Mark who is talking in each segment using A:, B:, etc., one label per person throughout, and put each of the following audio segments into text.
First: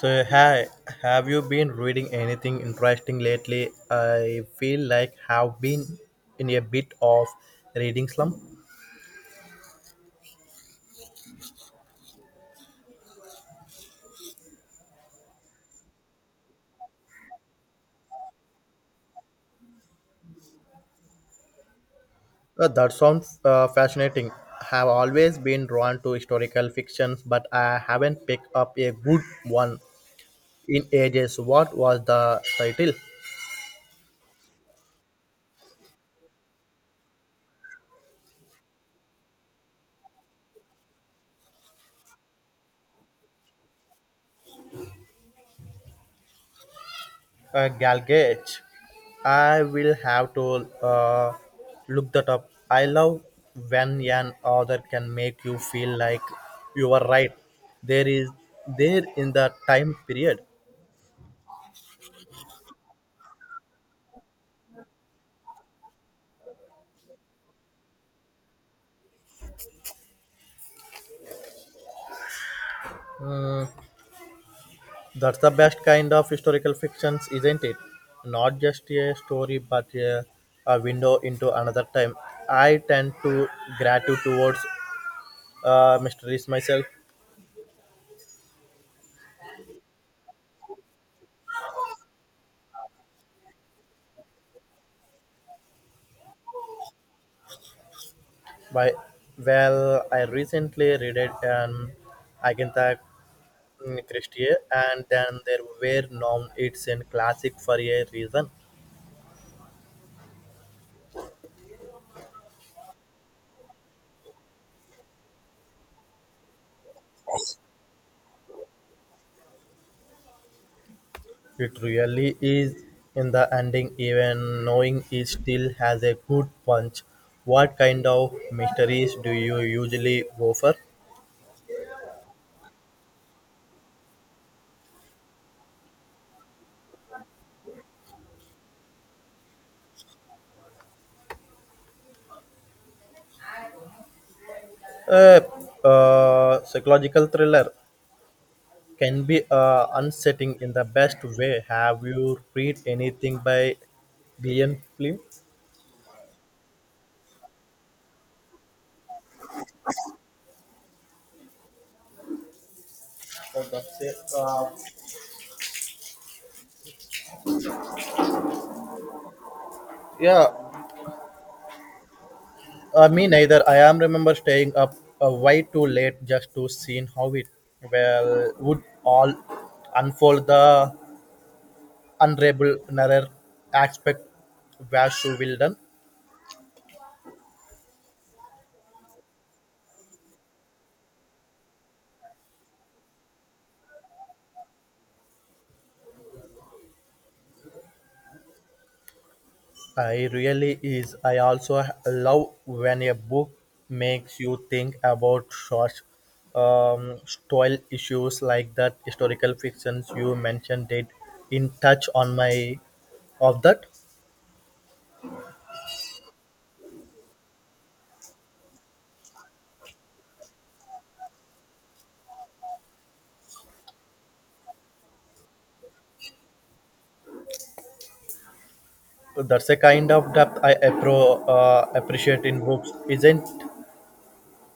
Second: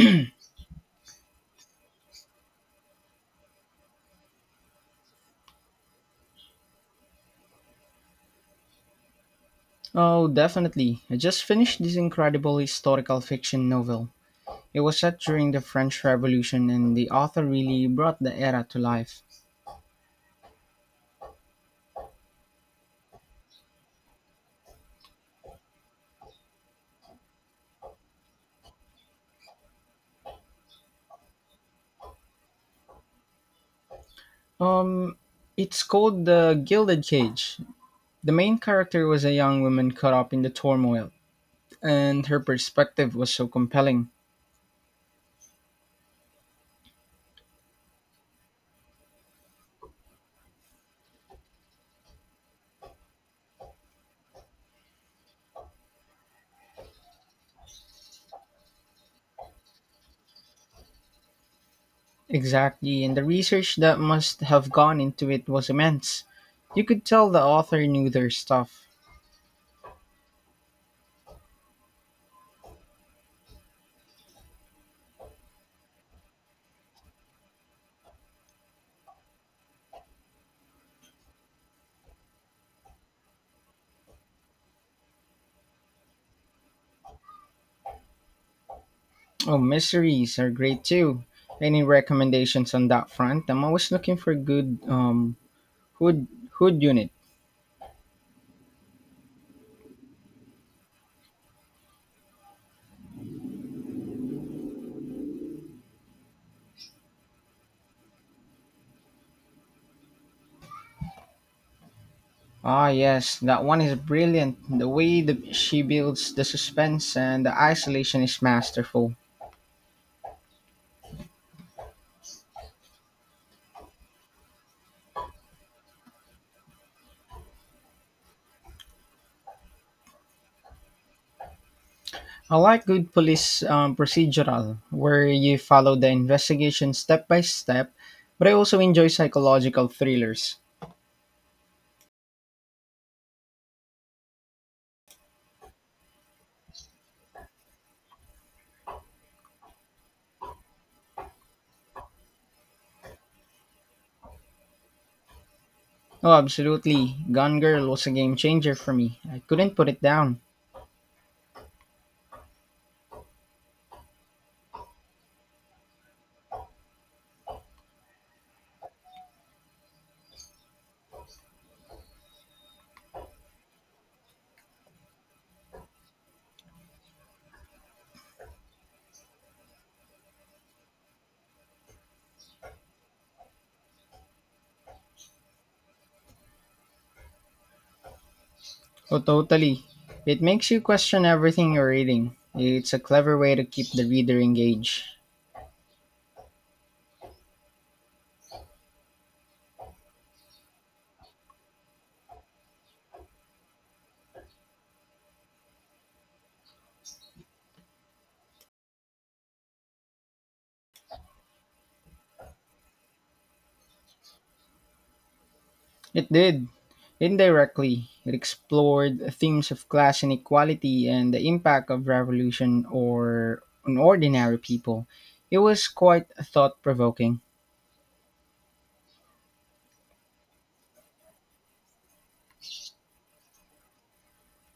A: So, hi, have you been reading anything interesting lately? I feel like have been in a bit of reading slump.
B: Oh, definitely. I just finished this incredible historical fiction novel. It was set during the French Revolution and the author really brought the era to life.
A: That sounds fascinating. Have always been drawn to historical fictions, but I haven't picked up a good one in ages. What was the title?
B: Um it's called The Gilded Cage. The main character was a young woman caught up in the turmoil, and her perspective was so compelling.
A: Galgate. I will have to look that up. I love when an author can make you feel like you are right. There is there in the time period.
B: Exactly, and the research that must have gone into it was immense. You could tell the author knew their stuff.
A: That's the best kind of historical fictions, isn't it? Not just a story, but a window into another time. I tend to gravitate towards mysteries myself.
B: Oh, mysteries are great too. Any recommendations on that front? I'm always looking for good hood hood unit.
A: By well, I recently read it an Agatha Christie, and then there were norm. It's in classic for a reason.
B: Ah yes, that one is brilliant. The way the, she builds the suspense and the isolation is masterful.
A: It really is in the ending, even knowing it still has a good punch. What kind of mysteries do you usually go for?
B: I like good police procedural where you follow the investigation step by step, but I also enjoy psychological thrillers.
A: Uh, Psychological thriller can be unsettling in the best way. Have you read anything by Gillian Flynn?
B: Oh, absolutely. Gone Girl was a game changer for me. I couldn't put it down.
A: That's it. Yeah, me neither. I am remember staying up way too late just to see how it well would all unfold. The unravel narrow aspect where she will done.
B: Oh, totally. It makes you question everything you're reading. It's a clever way to keep the reader engaged.
A: I really is. I also love when a book makes you think about such style issues like that historical fictions you mentioned did in touch on my of that.
B: It did, indirectly. It explored themes of class inequality and the impact of revolution or on ordinary people. It was quite thought provoking.
A: That's a kind of depth I appreciate in books. Isn't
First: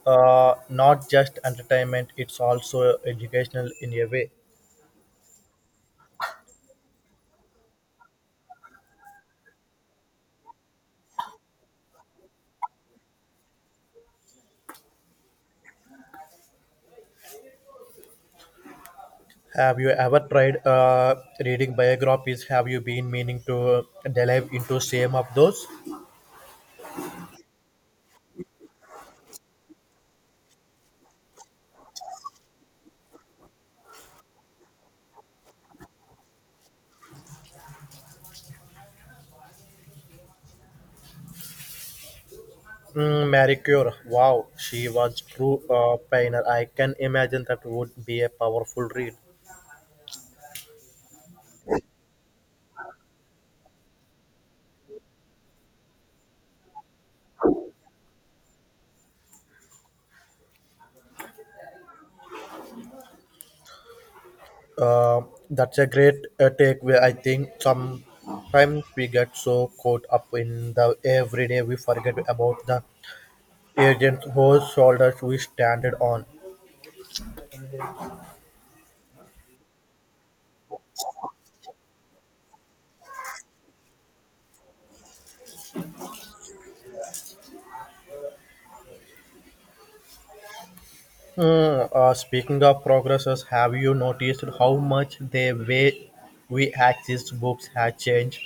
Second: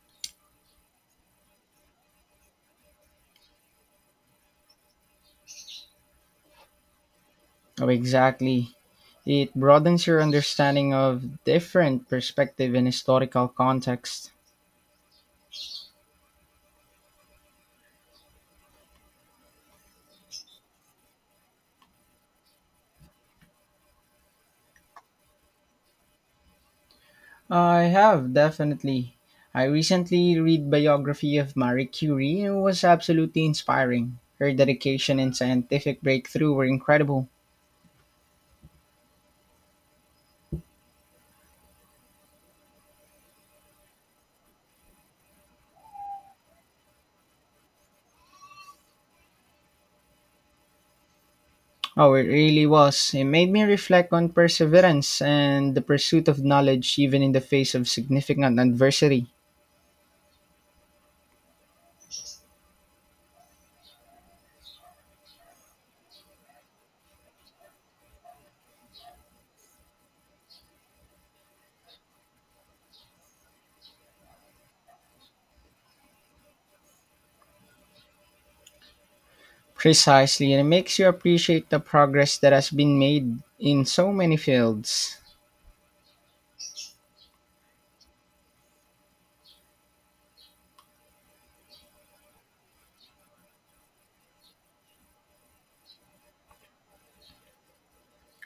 A: not just entertainment; it's also educational in a way.
B: Oh, exactly. It broadens your understanding of different perspective and historical context.
A: Have you ever tried reading biographies? Have you been meaning to delve into some of those?
B: I have definitely. I recently read biography of Marie Curie and it was absolutely inspiring. Her dedication and scientific breakthrough were incredible.
A: Marie Curie. Wow, she was true pioneer. I can imagine that would be a powerful read.
B: Oh, it really was. It made me reflect on perseverance and the pursuit of knowledge even in the face of significant adversity.
A: Uh, that's a great takeaway. I think sometimes we get so caught up in the everyday we forget about the agent whose shoulders we stand on.
B: Precisely, and it makes you appreciate the progress that has been made in so many fields.
A: Speaking of progresses, have you noticed how much the way we access books has changed?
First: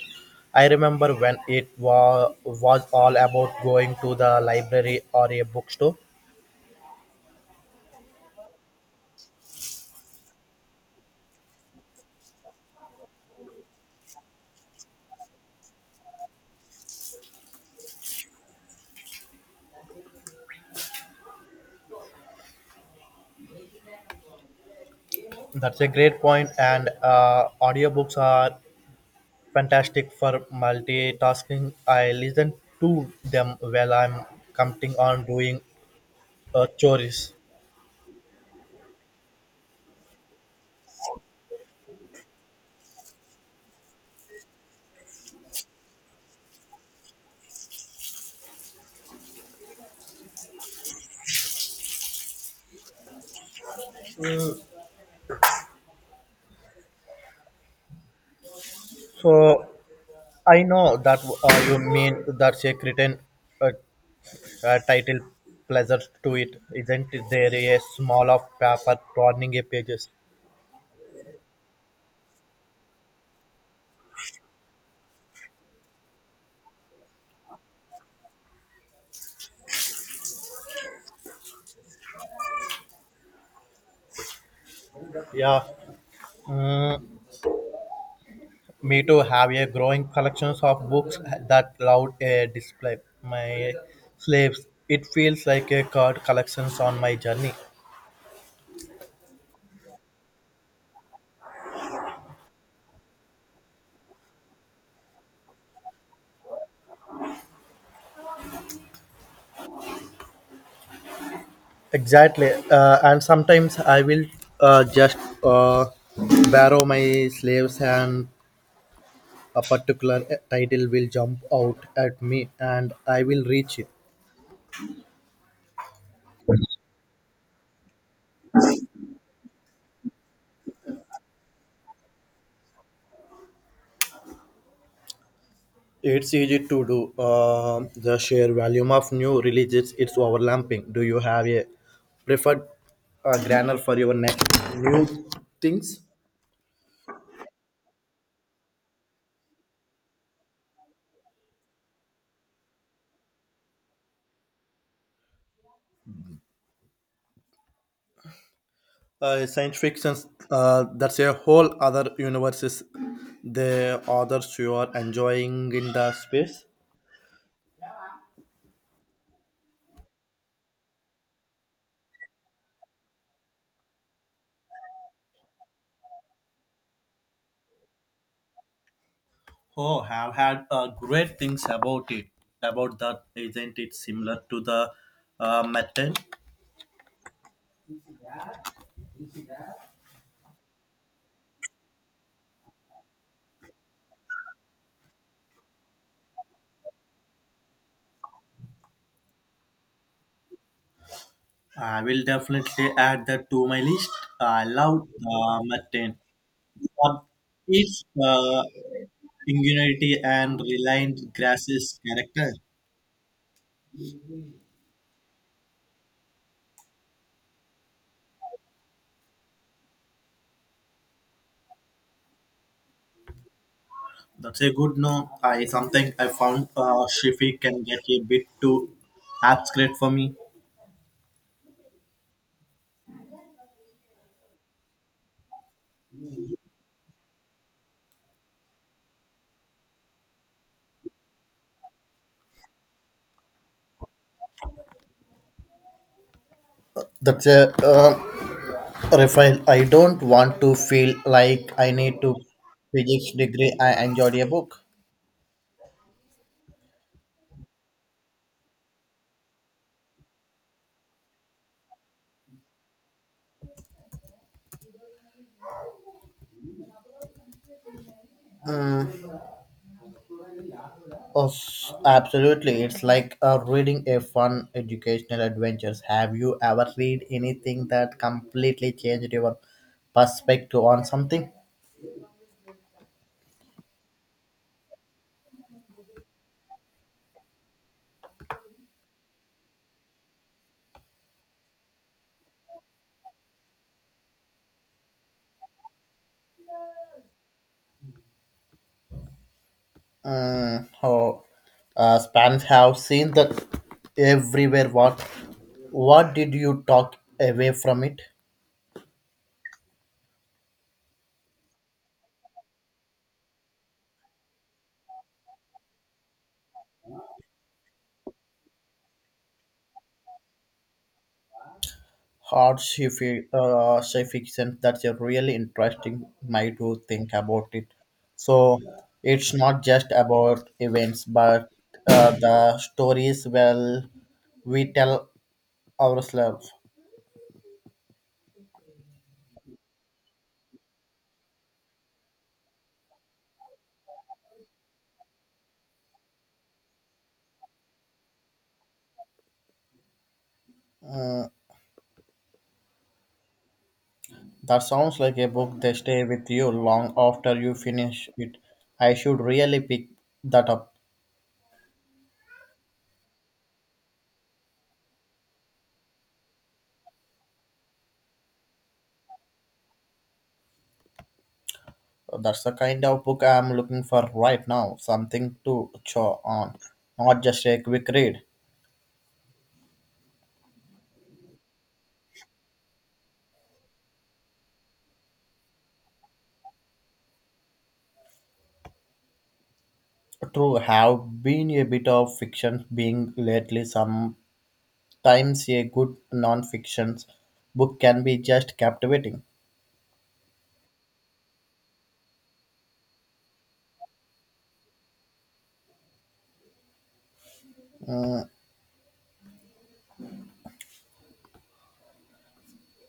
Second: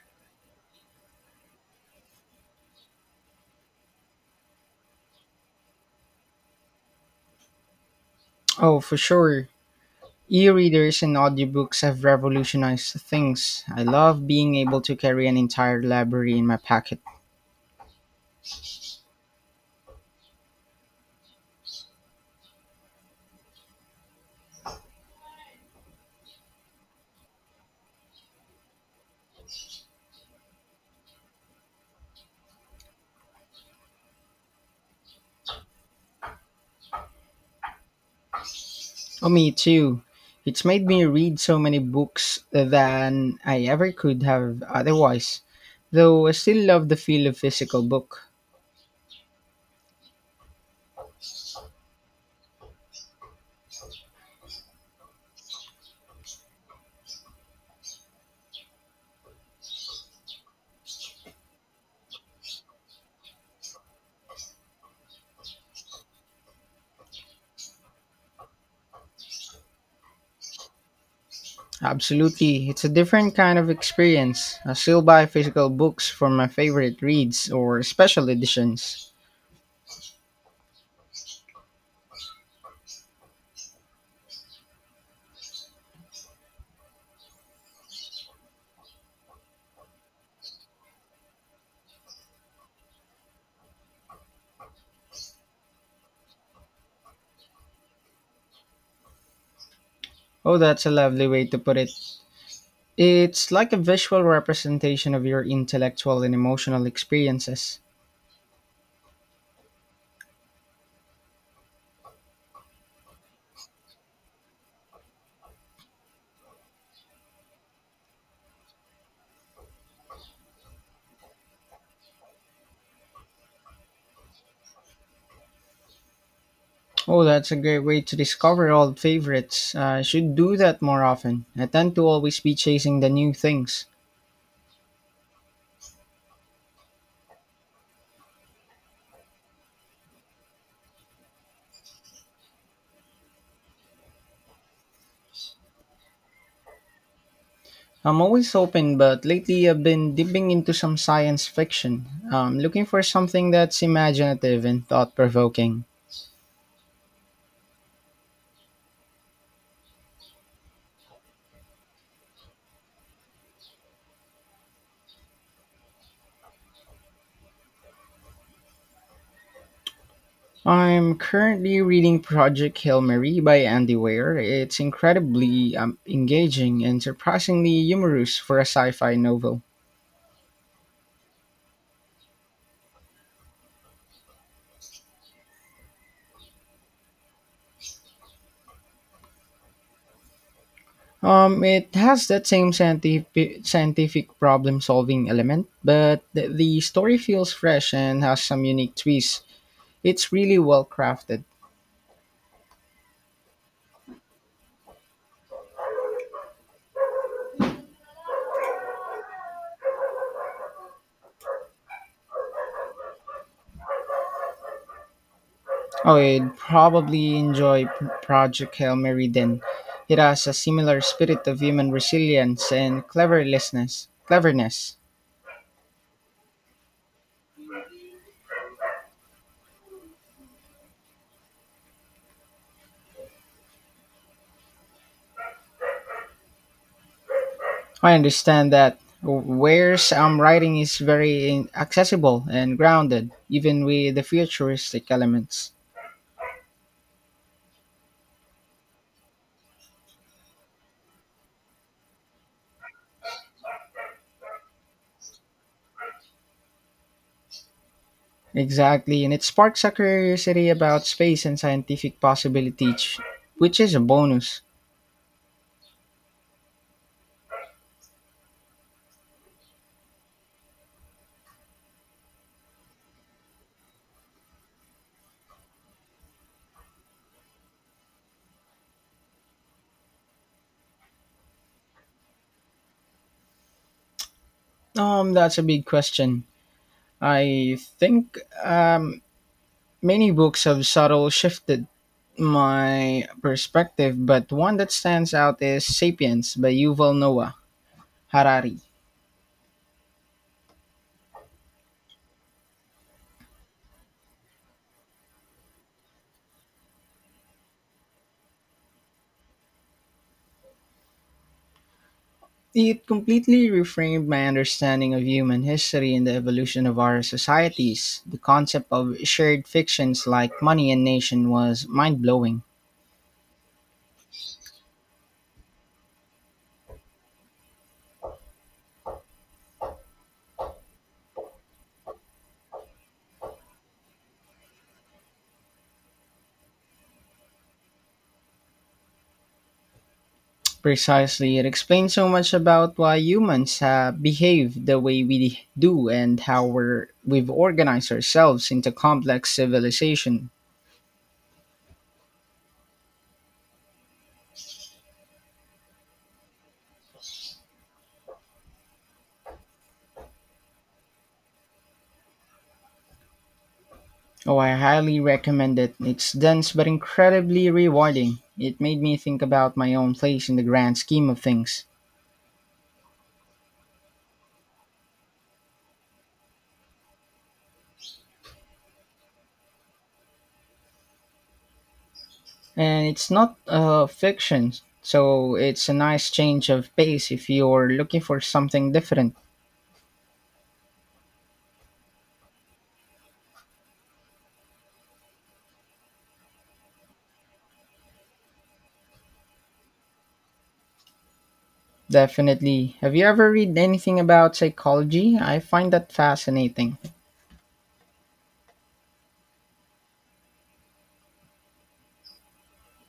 A: I remember when it was all about going to the library or a bookstore.
B: Oh, for sure. E-readers and audiobooks have revolutionized things. I love being able to carry an entire library in my pocket.
A: That's a great point, and audiobooks are fantastic for multitasking. I listen to them while I'm counting on doing chores.
B: Oh, me too. It's made me read so many books than I ever could have otherwise. Though I still love the feel of physical book.
A: So I know that you mean that's a certain uh, title pleasure to it, isn't there? A small of paper turning a pages.
B: Absolutely, it's a different kind of experience. I still buy physical books for my favorite reads or special editions.
A: Yeah. Mm, me too have a growing collections of books that loud a display. My slaves. It feels like a card collections on my journey.
B: Oh, that's a lovely way to put it. It's like a visual representation of your intellectual and emotional experiences.
A: Exactly, and sometimes I will just borrow my slaves, and a particular title will jump out at me, and I will reach it.
B: Oh, that's a great way to discover old favorites. I should do that more often. I tend to always be chasing the new things.
A: It's easy to do. The sheer volume of new releases it's overlapping. Do you have a preferred grammar for your next new things?
B: I'm always open, but lately I've been dipping into some science fiction. I'm looking for something that's imaginative and thought provoking.
A: Science fiction. That's a whole other universe. Is The authors you are enjoying in the space.
B: I'm currently reading Project Hail Mary by Andy Weir. It's incredibly engaging and surprisingly humorous for a sci fi novel.
A: Oh, have had great things about it. About that, isn't it similar to the mutton?
B: It has that same scientific problem solving element, but the story feels fresh and has some unique twists. It's really well crafted.
A: I will definitely add that to my list. I love mutton. But its ingenuity and reliant grasses character.
B: Oh, you would probably enjoy Project Hail Mary then. It has a similar spirit of human resilience and cleverness.
A: That's a good
B: Cleverness.
A: no. I something I found Shifi can get a bit too abstract for me.
B: I understand that where's writing is very accessible and grounded, even with the futuristic elements.
A: That's a Rafael, I don't want to feel like I need to physics degree. I enjoyed a book.
B: Exactly, and it sparks a curiosity about space and scientific possibilities, which is a bonus.
A: Absolutely. It's like reading a fun educational adventures. Have you ever read anything that completely changed your perspective on something?
B: That's a big question. I think um, many books have subtle shifted my perspective, but one that stands out is *Sapiens* by Yuval Noah Harari.
A: Mm, oh, Spanish have seen that everywhere. What did you talk away from it?
B: It completely reframed my understanding of human history and the evolution of our societies. The concept of shared fictions like money and nation was mind blowing.
A: Hard sci sci fiction. That's a really interesting way to think about it. So it's not just about events, but the stories well we tell ourselves.
B: Precisely, it explains so much about why humans behave the way we do and how we've organized ourselves into complex civilization.
A: That sounds like a book they stay with you long after you finish it. I should really pick that up.
B: Oh, I highly recommend it. It's dense but incredibly rewarding. It made me think about my own place in the grand scheme of things.
A: That's the kind of book I'm looking for right now. Something to chew on, not just a quick read.
B: And it's not fiction, so it's a nice change of pace if you're looking for something different.
A: True, have been a bit of fiction being lately. Sometimes a good non-fiction book can be just captivating.
B: Definitely. Have you ever read anything about psychology? I find that fascinating.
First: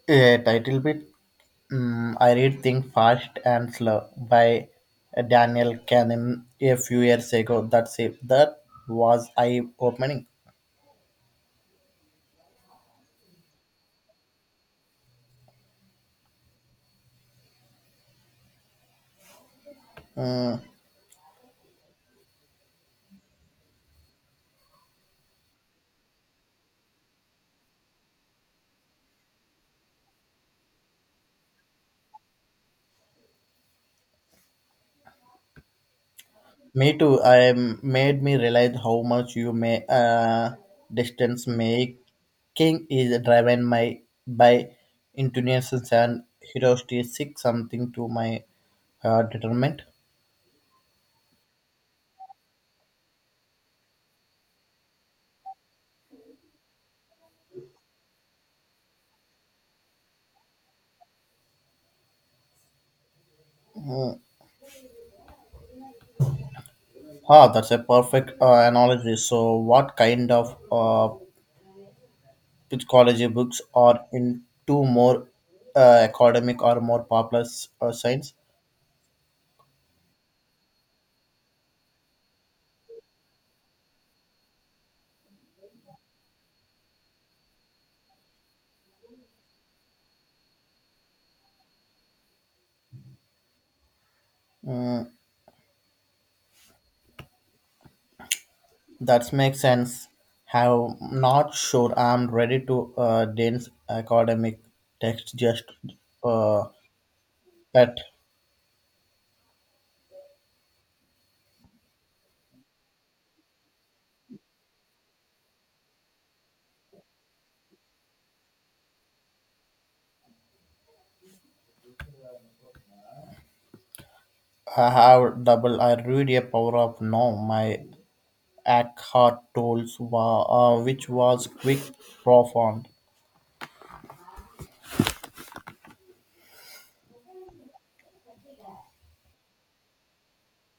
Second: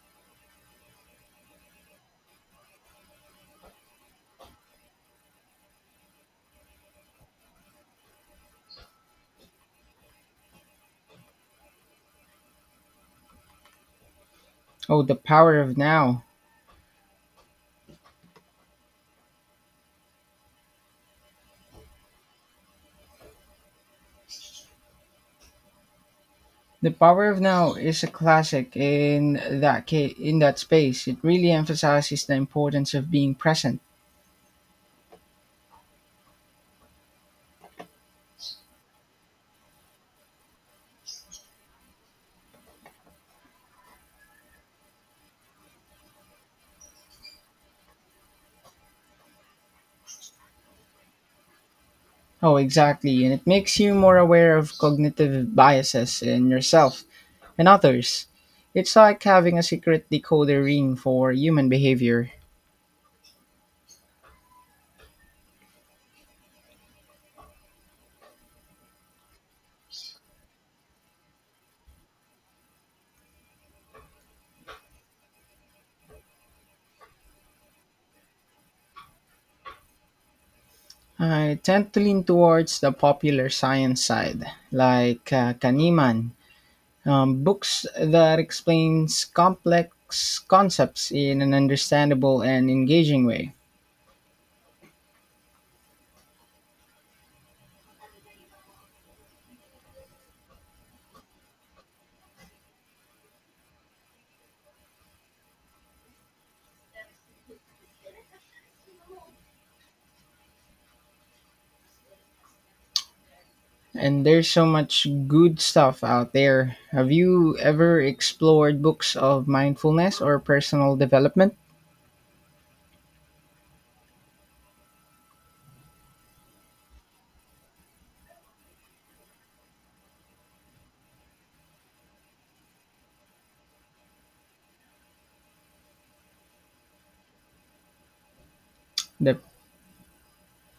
A: A title bit. I read Think Fast and Slow by Daniel Kahneman a few years ago. That's it. That was eye-opening.
B: Oh, The Power of Now. The Power of Now is a classic in that in that space. It really emphasizes the importance of being present.
A: Me too. I made me realize how much you may distance making is driven my by intonations and heuristic something to my determinant.
B: Oh, exactly, and it makes you more aware of cognitive biases in yourself and others. It's like having a secret decoder ring for human behavior.
A: Ah, that's a perfect analogy. So, what kind of psychology books are into more academic or more popular science?
B: I tend to lean towards the popular science side, like Kahneman. Books that explains complex concepts in an understandable and engaging way.
A: That makes sense. Have not sure I'm ready to dense academic text just uh, that
B: And there's so much good stuff out there. Have you ever explored books of mindfulness or personal development?
A: I have double. I read a power of now. My Eckhart tools which was quick, profound.
B: The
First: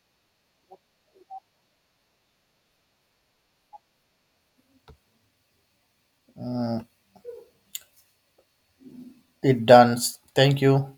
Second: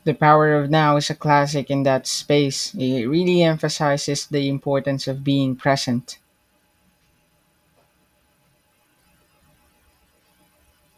B: The Power of Now is a classic in that space. It really emphasizes the importance of being present.
A: It does. Thank you.